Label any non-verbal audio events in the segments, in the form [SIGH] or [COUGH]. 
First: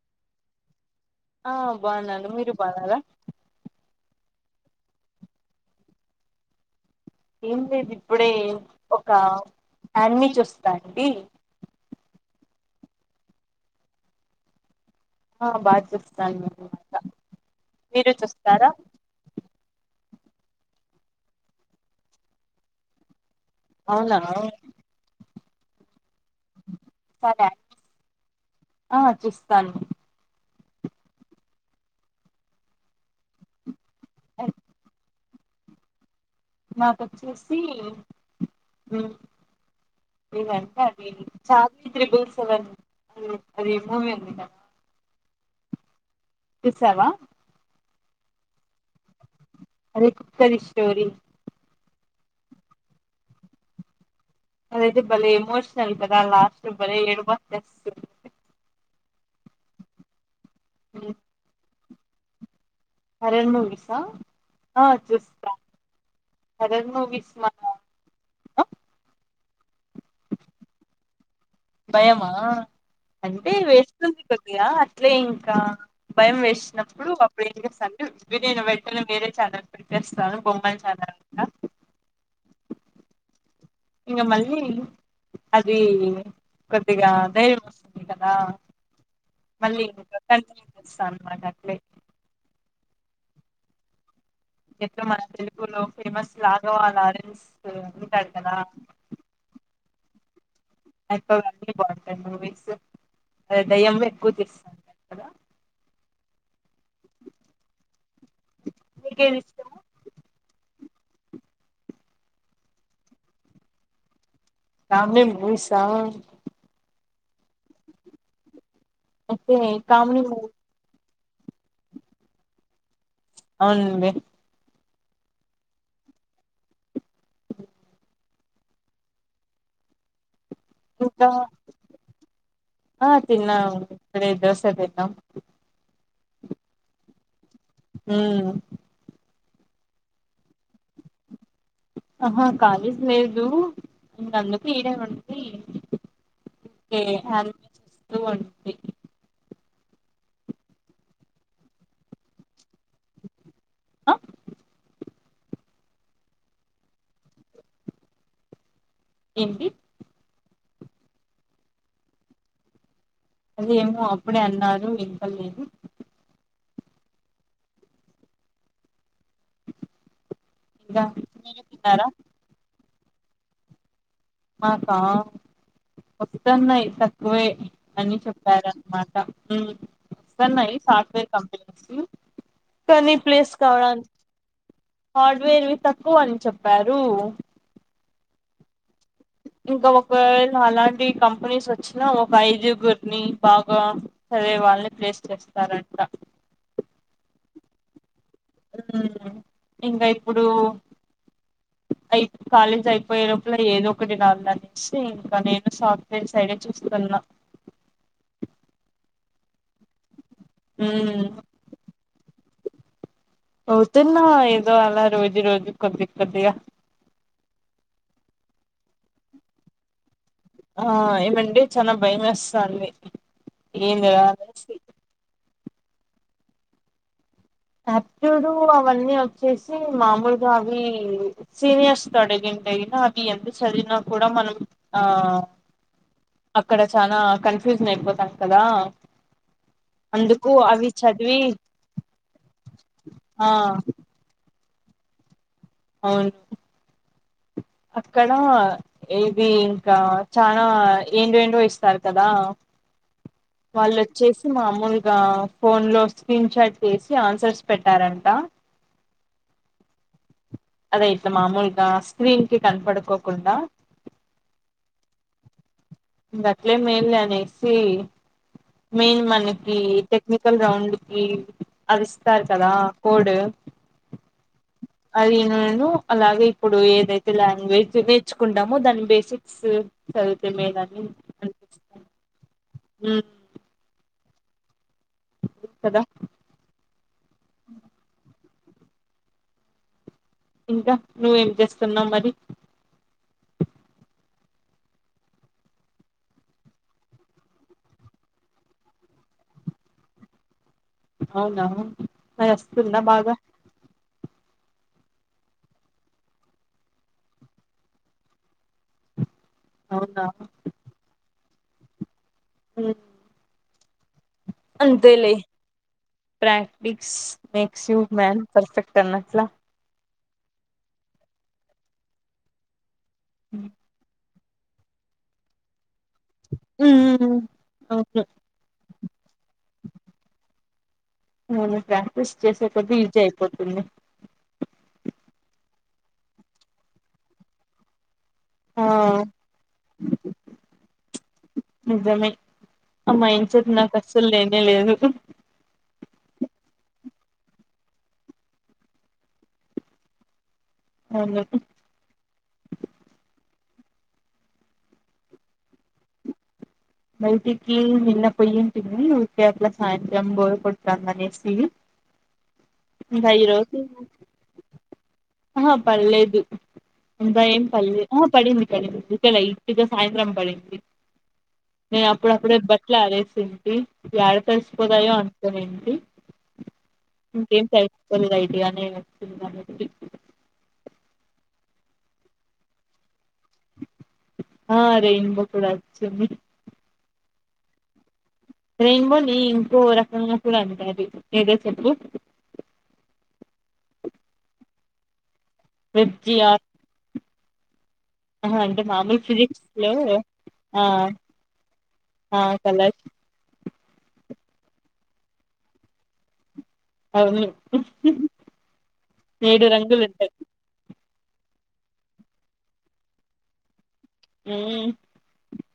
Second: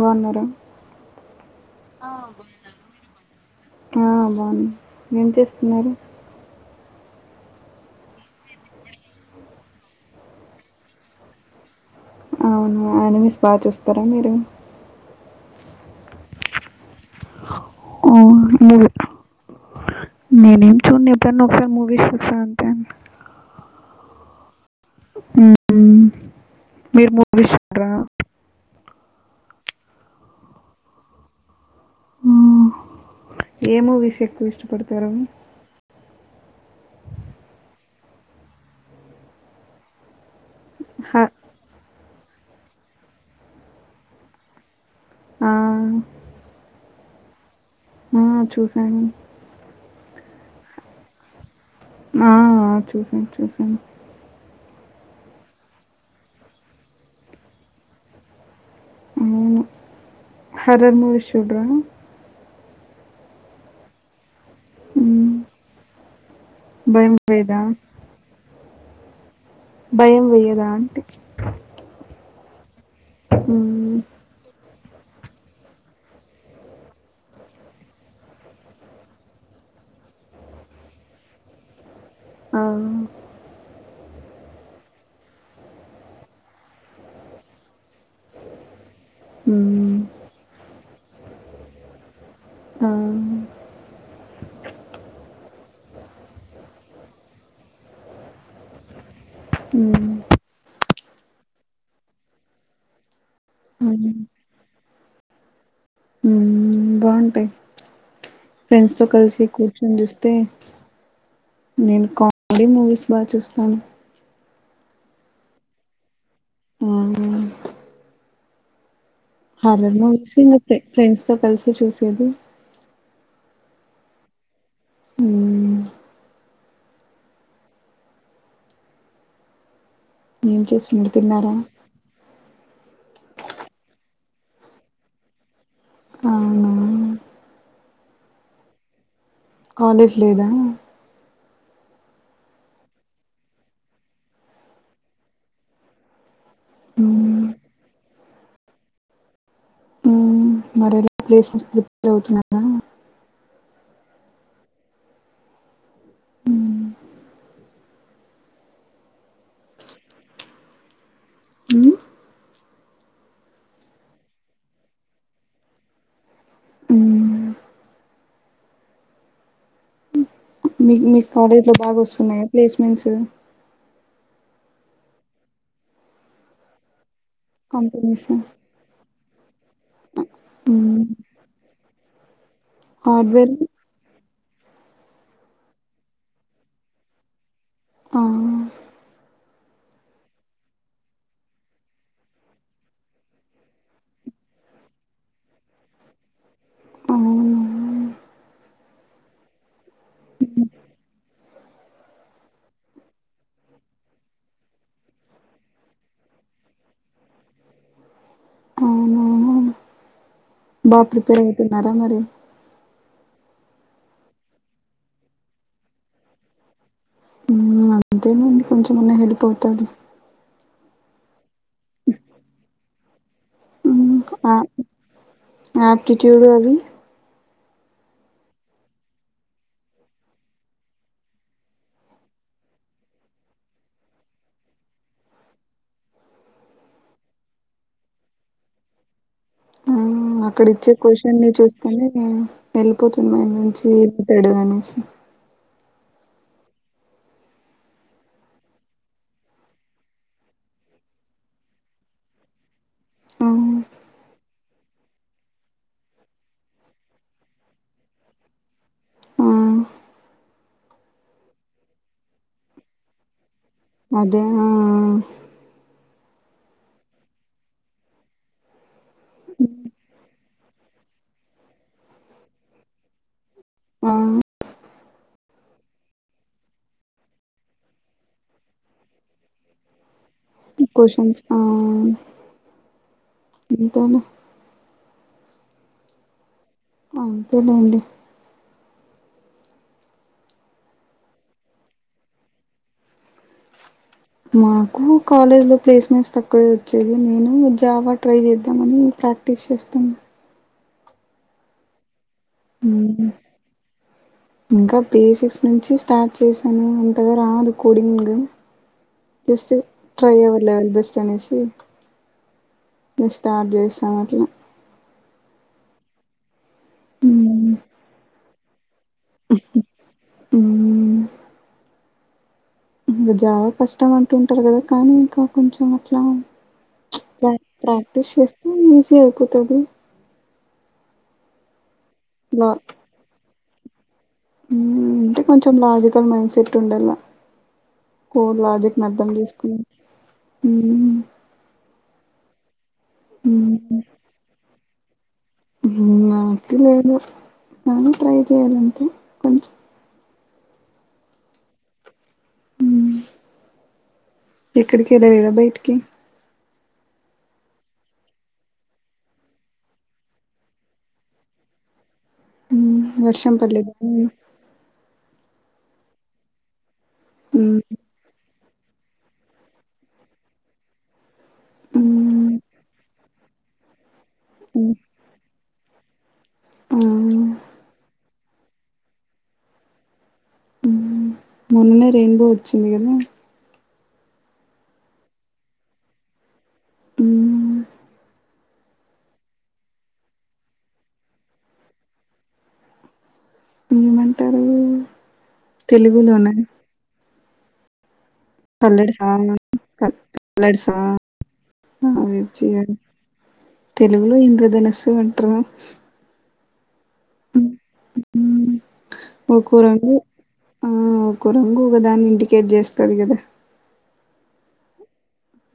బాగున్నారా ఆ బాగున్నాను మీరు బాగున్నారా హా బాగున ఏం చేస్తున్నారు ఏం లేదు ఇప్పుడే ఒక ఆన్మీ చూస్తా అంటి అవున యానిమేషన్ బాగా చూస్తారా మీరు ఆ బాగా చూస్తా అన్నమాట మీరు ఆ చూస్తారా లీవ్ ఇట్ నేనేం చూడను ఎప్పుడైనా ఒకసారి మూవీస్ చూస్తాను అంతే అవునా ఆ ఉమ్ సరే ఆ చూస్తాను హ్మ్. ఏ మూవీస్ ఎక్కువ ఇష్టపడతారు నాకొచ్చేసి వేవ్ ఇదంటే అది హ చార్మి త్రిబుల్ సెవెన్ అది మూవీ ఉంది కదా ఆ! చూసావా ఆ చూసాను అదే కుక్కది స్టోరి ఆ చూశాను చూశాను అదైతే భలే ఎమోషనల్ కదా లాస్ట్ బలే ఏడుపు వచ్చేస్తది హరర్ మూవీస్ చూడరా హారర్ మూవీసా ఆ హ్మ్. చూస్తా హర్రర్ భయం మూవీస్ వేయదా? భయం వెయ్యదా అంటి భయమా అంటే హ్మ్. వేస్తుంది కొద్దిగా అట్లే ఇంకా భయం వేసినప్పుడు అప్పుడు ఏం చేస్తా అంటే బియా అయిన వెంటనే వేరే ఛానల్ పెట్టేస్తాను బొమ్మలు ఛానల్ ఆ ఇంగ మళ్ళీ అది కొద్దిగా ధైర్యం వస్తుంది కదా మళ్ళీ హ్మ్. ఇంక క సన్ మనకట్లే హ్మ్ ఇప్పుడు మన తెలుగులో ఫేమస్ రాఘవ లారెన్స్ ఉంటాడు కదా ఉమ్ ఐప అన్ని బావుంటాయి మూవీస్ దయ్యం ఎక్కువ తీస్తుంట కదా బావుంటాయి ఫ్రెండ్స్తో మీకేది కలిసి కు ఇష్టము నేను చూస్తే నేను కామెడీ మూవీస్ బాగా చూస్తాను కామెడీ మూవీసా హ్మ్ అయితే హర్రర్ కామెడీ మూవీస్ మూవీ ఇంగా ఫె ఫ్రెండ్స్తో కలిసి చూసేది అవునండి ఉమ్ ఏం చేస్తున్నారు ఇంకా తిన్నారా ఆ తిన్నా అదే దోస తిన్నం అవున ఉమ్ కాలేజ్ లేదా ఆహా కాలేజ్ లేదు ఇంక అందుకే ఈడే ఉండి కే అన్ నువ్వన్ ప్లేసెస్ రిప్ అవుతున్నారా ఆ ఏంటి అది ఏమో అప్పుడే అన్నారు వినపడలేదు ఉమ్ మీ ఇంకా మీ మీరు కాలేజ్ లో బాగా తిన్నారా వస్తున్నాయా ప్లేస్మెంట్స్ మాకా వత్తన్నయ్ తక్కువే అని కంపెనీస్ చెప్పారన్నమాట మ్ వస్తన్నాయి సాఫ్ట్వేర్ కంపెనీస్ కానీ హార్డ్వేర్ ప్లేస్ కావడాన్ హార్డ్వేర్వి తక్కువ అని చెప్పారు ఆ ఇంకా ఒకవేళ అలాంటి కంపెనీస్ వచ్చినా ఒక ఐదుగురిని బాగా చదివే వాళ్ళని ప్లేస్ చేస్తారంట అవునా ఇంగా ఇప్పుడు అయి కాలేజ్ అయి పోయే లోపల ఏదో ఒకటి నామ్న సీ ఇంక నేను సాఫ్ట్వేర్ సైడే చూస్తున్న అవున బాగా ఉమ్ ప్రిపేర్ అయితున్నారా మరి అవుతున్నా ఏదో అలా రోజు రోజు కొద్ది కొద్దిగా మ్మ్ అంతేనండి కొంచెం ఆన్నా హెల్ప్ అవుతది ఆ ఏమండి చాల భయం ఎస్తాంది ఏందిర అ ఆప్టిట్యూడ్ అవి ఆప్టిట్యూడ్ అవన్నీ వచ్చేసి మాములుగా అవి సీనియర్స్ తో అడిగింటే గిన అవి ఎంత చదివినా కూడా మనం ఆ అక్కడ చానా కన్ఫ్యూజన్ అయిపోతాం కదా అందుకు అవి చదివి ఊహు వెళ్ళిపోతుంది మా ఆ నుంచి ఏ మాంటాడు అనేసి అవును అక్కడ ఇది ఇంకా చనా ఏంటి ఏంటివో ఇస్తారు కదా ఆ వాళ్లు చేసి మామూలుగా ఫోన్ లో స్క్రీన్ చాట్ చేసి ఆన్సర్స్ పెట్టారంట ఊ అదే ఇట్లా మామూలుగా స్క్రీన్ కి కనపడుకోకుండా అదా ఇంగ అట్లే మేలనేసి మెయిన్ మనకి టెక్నికల్ రౌండ్ కి అదిస్తారు కదా కోడ్ ఆవును అది నేను అలాగే ఇప్పుడు ఏదైతే లాంగ్వేజ్ నేర్చుకుంటామో దాని బేసిక్ సు చదివితే మేలని క్వశ్చన్స్ ఆ ఉ ఇంతోనే కదా అంతేలేండి ఇంకా నువ్వేమ్ చేస్తున్నావ్ మరి మాకు కాలేజ్ లో ప్లేస్మెంట్స్ తక్కువే వచ్చేది నేను జావా ట్రై చేద్దామని ప్రాక్ టీష్ చేస్తున్న అవునా ఆయస్తుందా మ్మ్ బాగా ఇంకా బేసిక్స్ నుంచి స్టార్ట్ చేశాను అంతగా రాదు కూడింగు జస్ట్ అవునా ట్రై అవర్ లేవల్ బెస్ట్ అనేసి ఉమ్ నె స్టార్ట్ చేసా అట్లా అంతేలే practice hmm makes you man perfect అన్నట్లా. ఊ ఇంకా జావ కష్టం అంటుంటారు కదా కానీ ఇంకా కొంచెం అట్లా ప్చ్ ఉమ్ ప్రా అవును ప్రాక్టీస్ చేస్తే ఈజీ అయిపోతది మోను ప్రాక్టీస్ చేసే కొద్ది ఈజి అయిపోతుంది ఊ అంటే కొంచెం లాజికల్ మైండ్ సెట్ ఉండల్లా కోడ్ ఆ లాజిక్ ని అర్థం చేసుకుని ఊ నిజమే ఆ మైండ్ సెట్ నాకు అసలు లేనే లేదు ఊ నాకు లేదు కానీ ట్రై చెయాలంతె కొంచెం అవును ఊ ఎక్కడికి వెళ్ళలేదా బయిటికి బయిటికి నిన్న పోయింటిమి ఊరికే అట్లా సాయంత్రం బోర్ కొడతందనేసి ఊ వర్షం పడలేద అని ఆహ పల్లేదు ఇంకాా ఏం పల్లేదు ఆ పడింది పడింది ఉకే లైట్టుగా సాయంత్రం పడింది నేను హ్మ్ అప్పుడప్పుడే బట్లు ఆరెసింటి యాడ హ్మ్ హ్మ్. తడిసిపోతాయో అనుకొనింటి ఆ ఇంకేంటి యాక్చువల్ ఐడియానే [UNINTELLIGIBLE] ఉమ్మ్ మొన్నే రెయిన్ బో వచ్చింది కదా ఆ రెయిన్ బో కూడా అచ్చింది ఉమ్ రెయిన్బోని ఇంకో రకంగా కూడా అంటారు ఏదో చెప్పు ఏమంటారు వెబ్ తెలుగులోనా జిఆర్ ఆహా అంటే మామూలు కలర్సా ఫిజిక్స్ లో క ఆ కలర్సా ఆ వెయిట్ చేయాలి తెలుగులో ఇంద్రధనస్సు అంటారు అవును హ్మ్. ఏడు ఒక్కో రంగులు రంగు ఉంటాయ్ ఆ ఒక్కో రంగు ఒక దాన్ని ఇండికేట్ చేస్తది కదా ఉమ్మ్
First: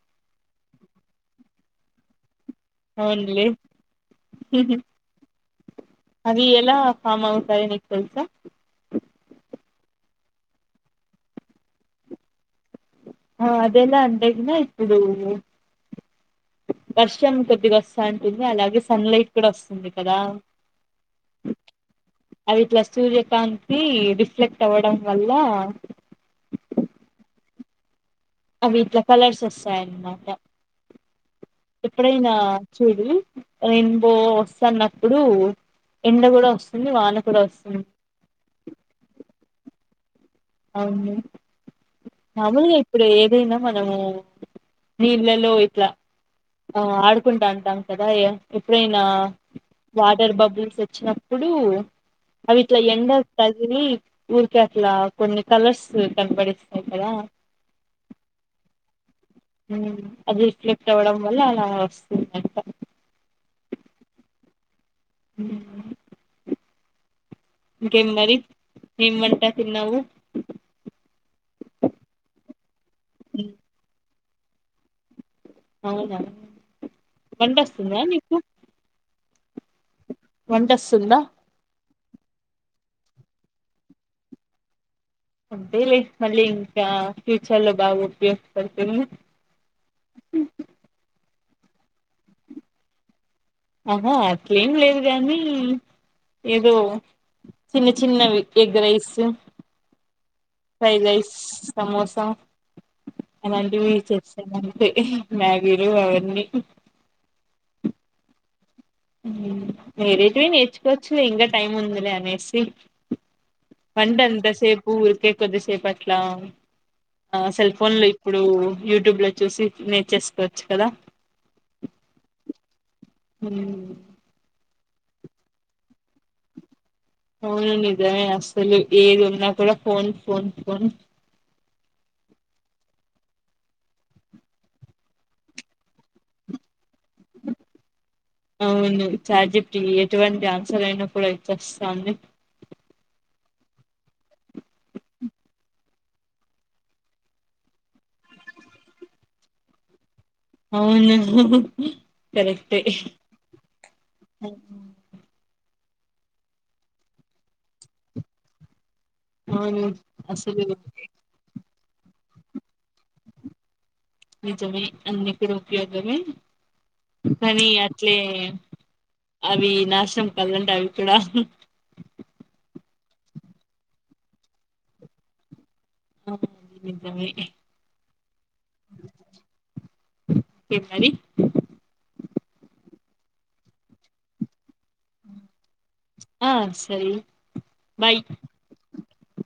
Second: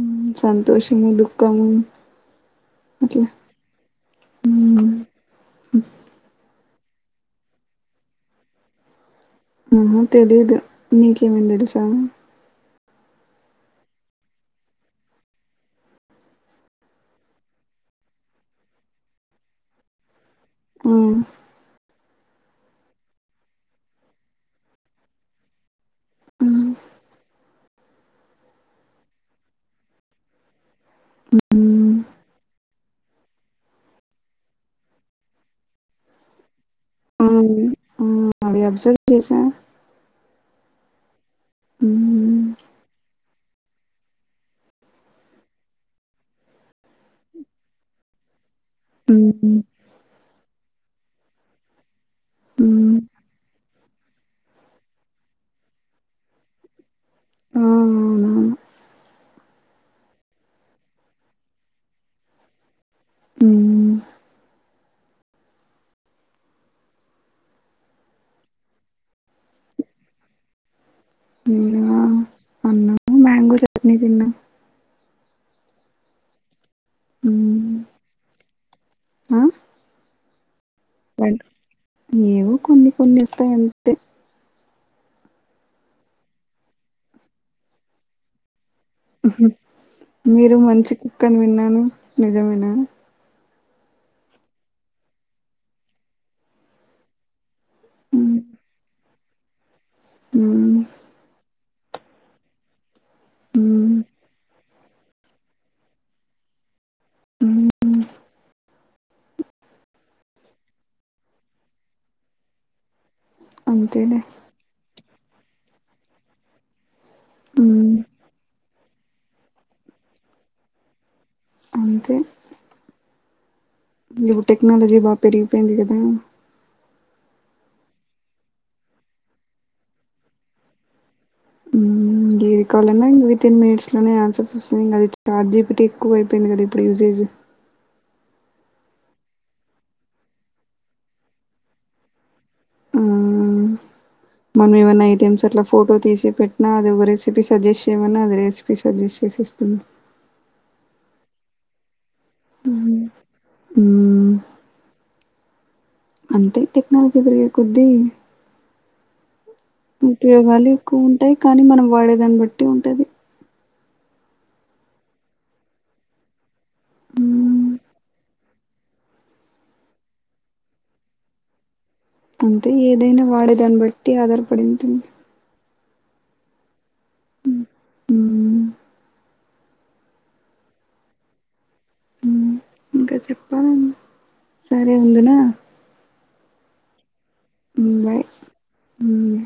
ఉమ్ సంతోషము దుఃఖము అట్లా అవున్లే అవి ఎలా ఫామ్ అవుతాయో నీకు తెలుసా ఆహా తెలీదు నీకేమైనా తెలుసా ఆ అదేలా అంటే గిన ఇప్పుడు వర్షం కొద్దిగా వస్తాంటుంది అలాగే సన్ లైట్ కూడా వస్తుంది కదా ఆ అది ఇట్లా సూర్యకాంతి రిఫ్లెక్ట్ అవ్వడం వల్ల ఆ అవి ఇట్లా కలర్స్ వస్తాయి అనమాట హ్మ్ ఎప్పుడైనా చూడు రెయిన్బో వస్తన్నప్పుడు ఎండ కూడా వ స్తుంది వాన కూడా అవును వస్తుంది అది అబ్జర్వ్ చేసా అవును హ్మ్ మాములుగా ఇప్పుడు ఏదైనా మనము నీళ్ళలో ఇట్లా ఆ ఆడుకుంటాంటం కదా యా ఎప్పుడైనా హ్మ్ వాటర్ బబుల్స్ వచ్చినప్పుడు అవి ఇట్లా హ్మ్ ఎండ కదిలి ఊరికే అట్లా కొన్ని కలర్స్ కనపడిస్తాయి కదా ఆ అవునవును ఉమ్మ్ అది రిఫ్లెక్ట్ అవ్వడం వల్ల అలా వస్తుందంట ఉమ్మ్ ఉమ్మ్ ఇంకేం మరి ఏం వంట తిన్నావు తిన్న అన్నా ఉమ్, అవునా ఉమ్ ట వస్తుందా నీకు ఆ వంటసుందా ఏవో కొన్ని కొన్ని వస్తాయి అం అంతేలే మళ్ళీ ఇంకా ఫ్యూచర్లో బాగా ఉపయోగపడుతుంది మీరు మంచి కుక్ అని విన్నాను నిజమేనా ఆహా అట్లేం లేదు గాని ఏదో చిన్న హ్మ్ చిన్నవి ఎగ్ రైస్ హ్మ్ ఫ్రైడ్ రైస్ సమోసా అలాంటివి హ్మ్ చేస్తాను అంతే మ్యాగీలు అవన్నీ ఉ వేరేటివి నేర్చుకోవచ్చులే ఇంకా టైం ఉందిలే అనేసి వంట అంతేలే అంత సేపు ఊరికే కొద్దిసేపట్లా ఆ సెల్ హ్మ్ ఫోన్లు ఇప్పుడు యూట్యూబ్ లో చూసి నేర్చేసుకోవచ్చు కదా అంతే హ్మ్ న్యూ టెక్నోలజీ బాగా పెరిగిపోయింది కదా అవును అండి నిజమే అసలు ఏదీ ఉనా కూడా ఫోన్ ఫోన్ ఫోన్ ఇది కావాలన్నా విత్ ఇన్ మినిట్స్ లోనే ఆన్సర్స్ వస్తున్నాయి చాట్జీపీటీ ఎక్కువ అయిపోయింది కాద ఇప్పుడు యూసేజ్ అవును చాట్జీపీటీ ఎటువంటి ఆన్సర్ అయినా కూడా ఇచ్చేస్తాంది హ్మ్ మనం ఏమైన్నా ఐటెమ్స్ అట్లా ఫోటో తీసి పెట్టినా అది ఒక రెసిపీ సజెస్ట్ చేయమన్నా అది రెసిపీ సజెస్ట్ చేసేస్తుంది అవును కరెక్టే హ్మ్ అంటే టెక్నాలజీ పెరిగే కొద్దీ అవును అసలు ఉపయోగాలు ఎక్కువ ఉంటాయి కానీ మనం వాడేదాన్ని బట్టి ఉంటది నిజమ అన్ని కూడా ఉపయోగమే కానీ హ్మ్ అట్లే అవి నాశనం కదండి అవిక్కూడా అంటే ఏదైనా వాడే దాన్ని బట్టి ఆధారపడి ఉంటుంది అవునండి నిజమే హ్మ్ ఇంకేం మరి హ్మ్ ఇంకా చెప్పాలీ సరే ఉండనా ఆ సరే బాయ్ హ్మ్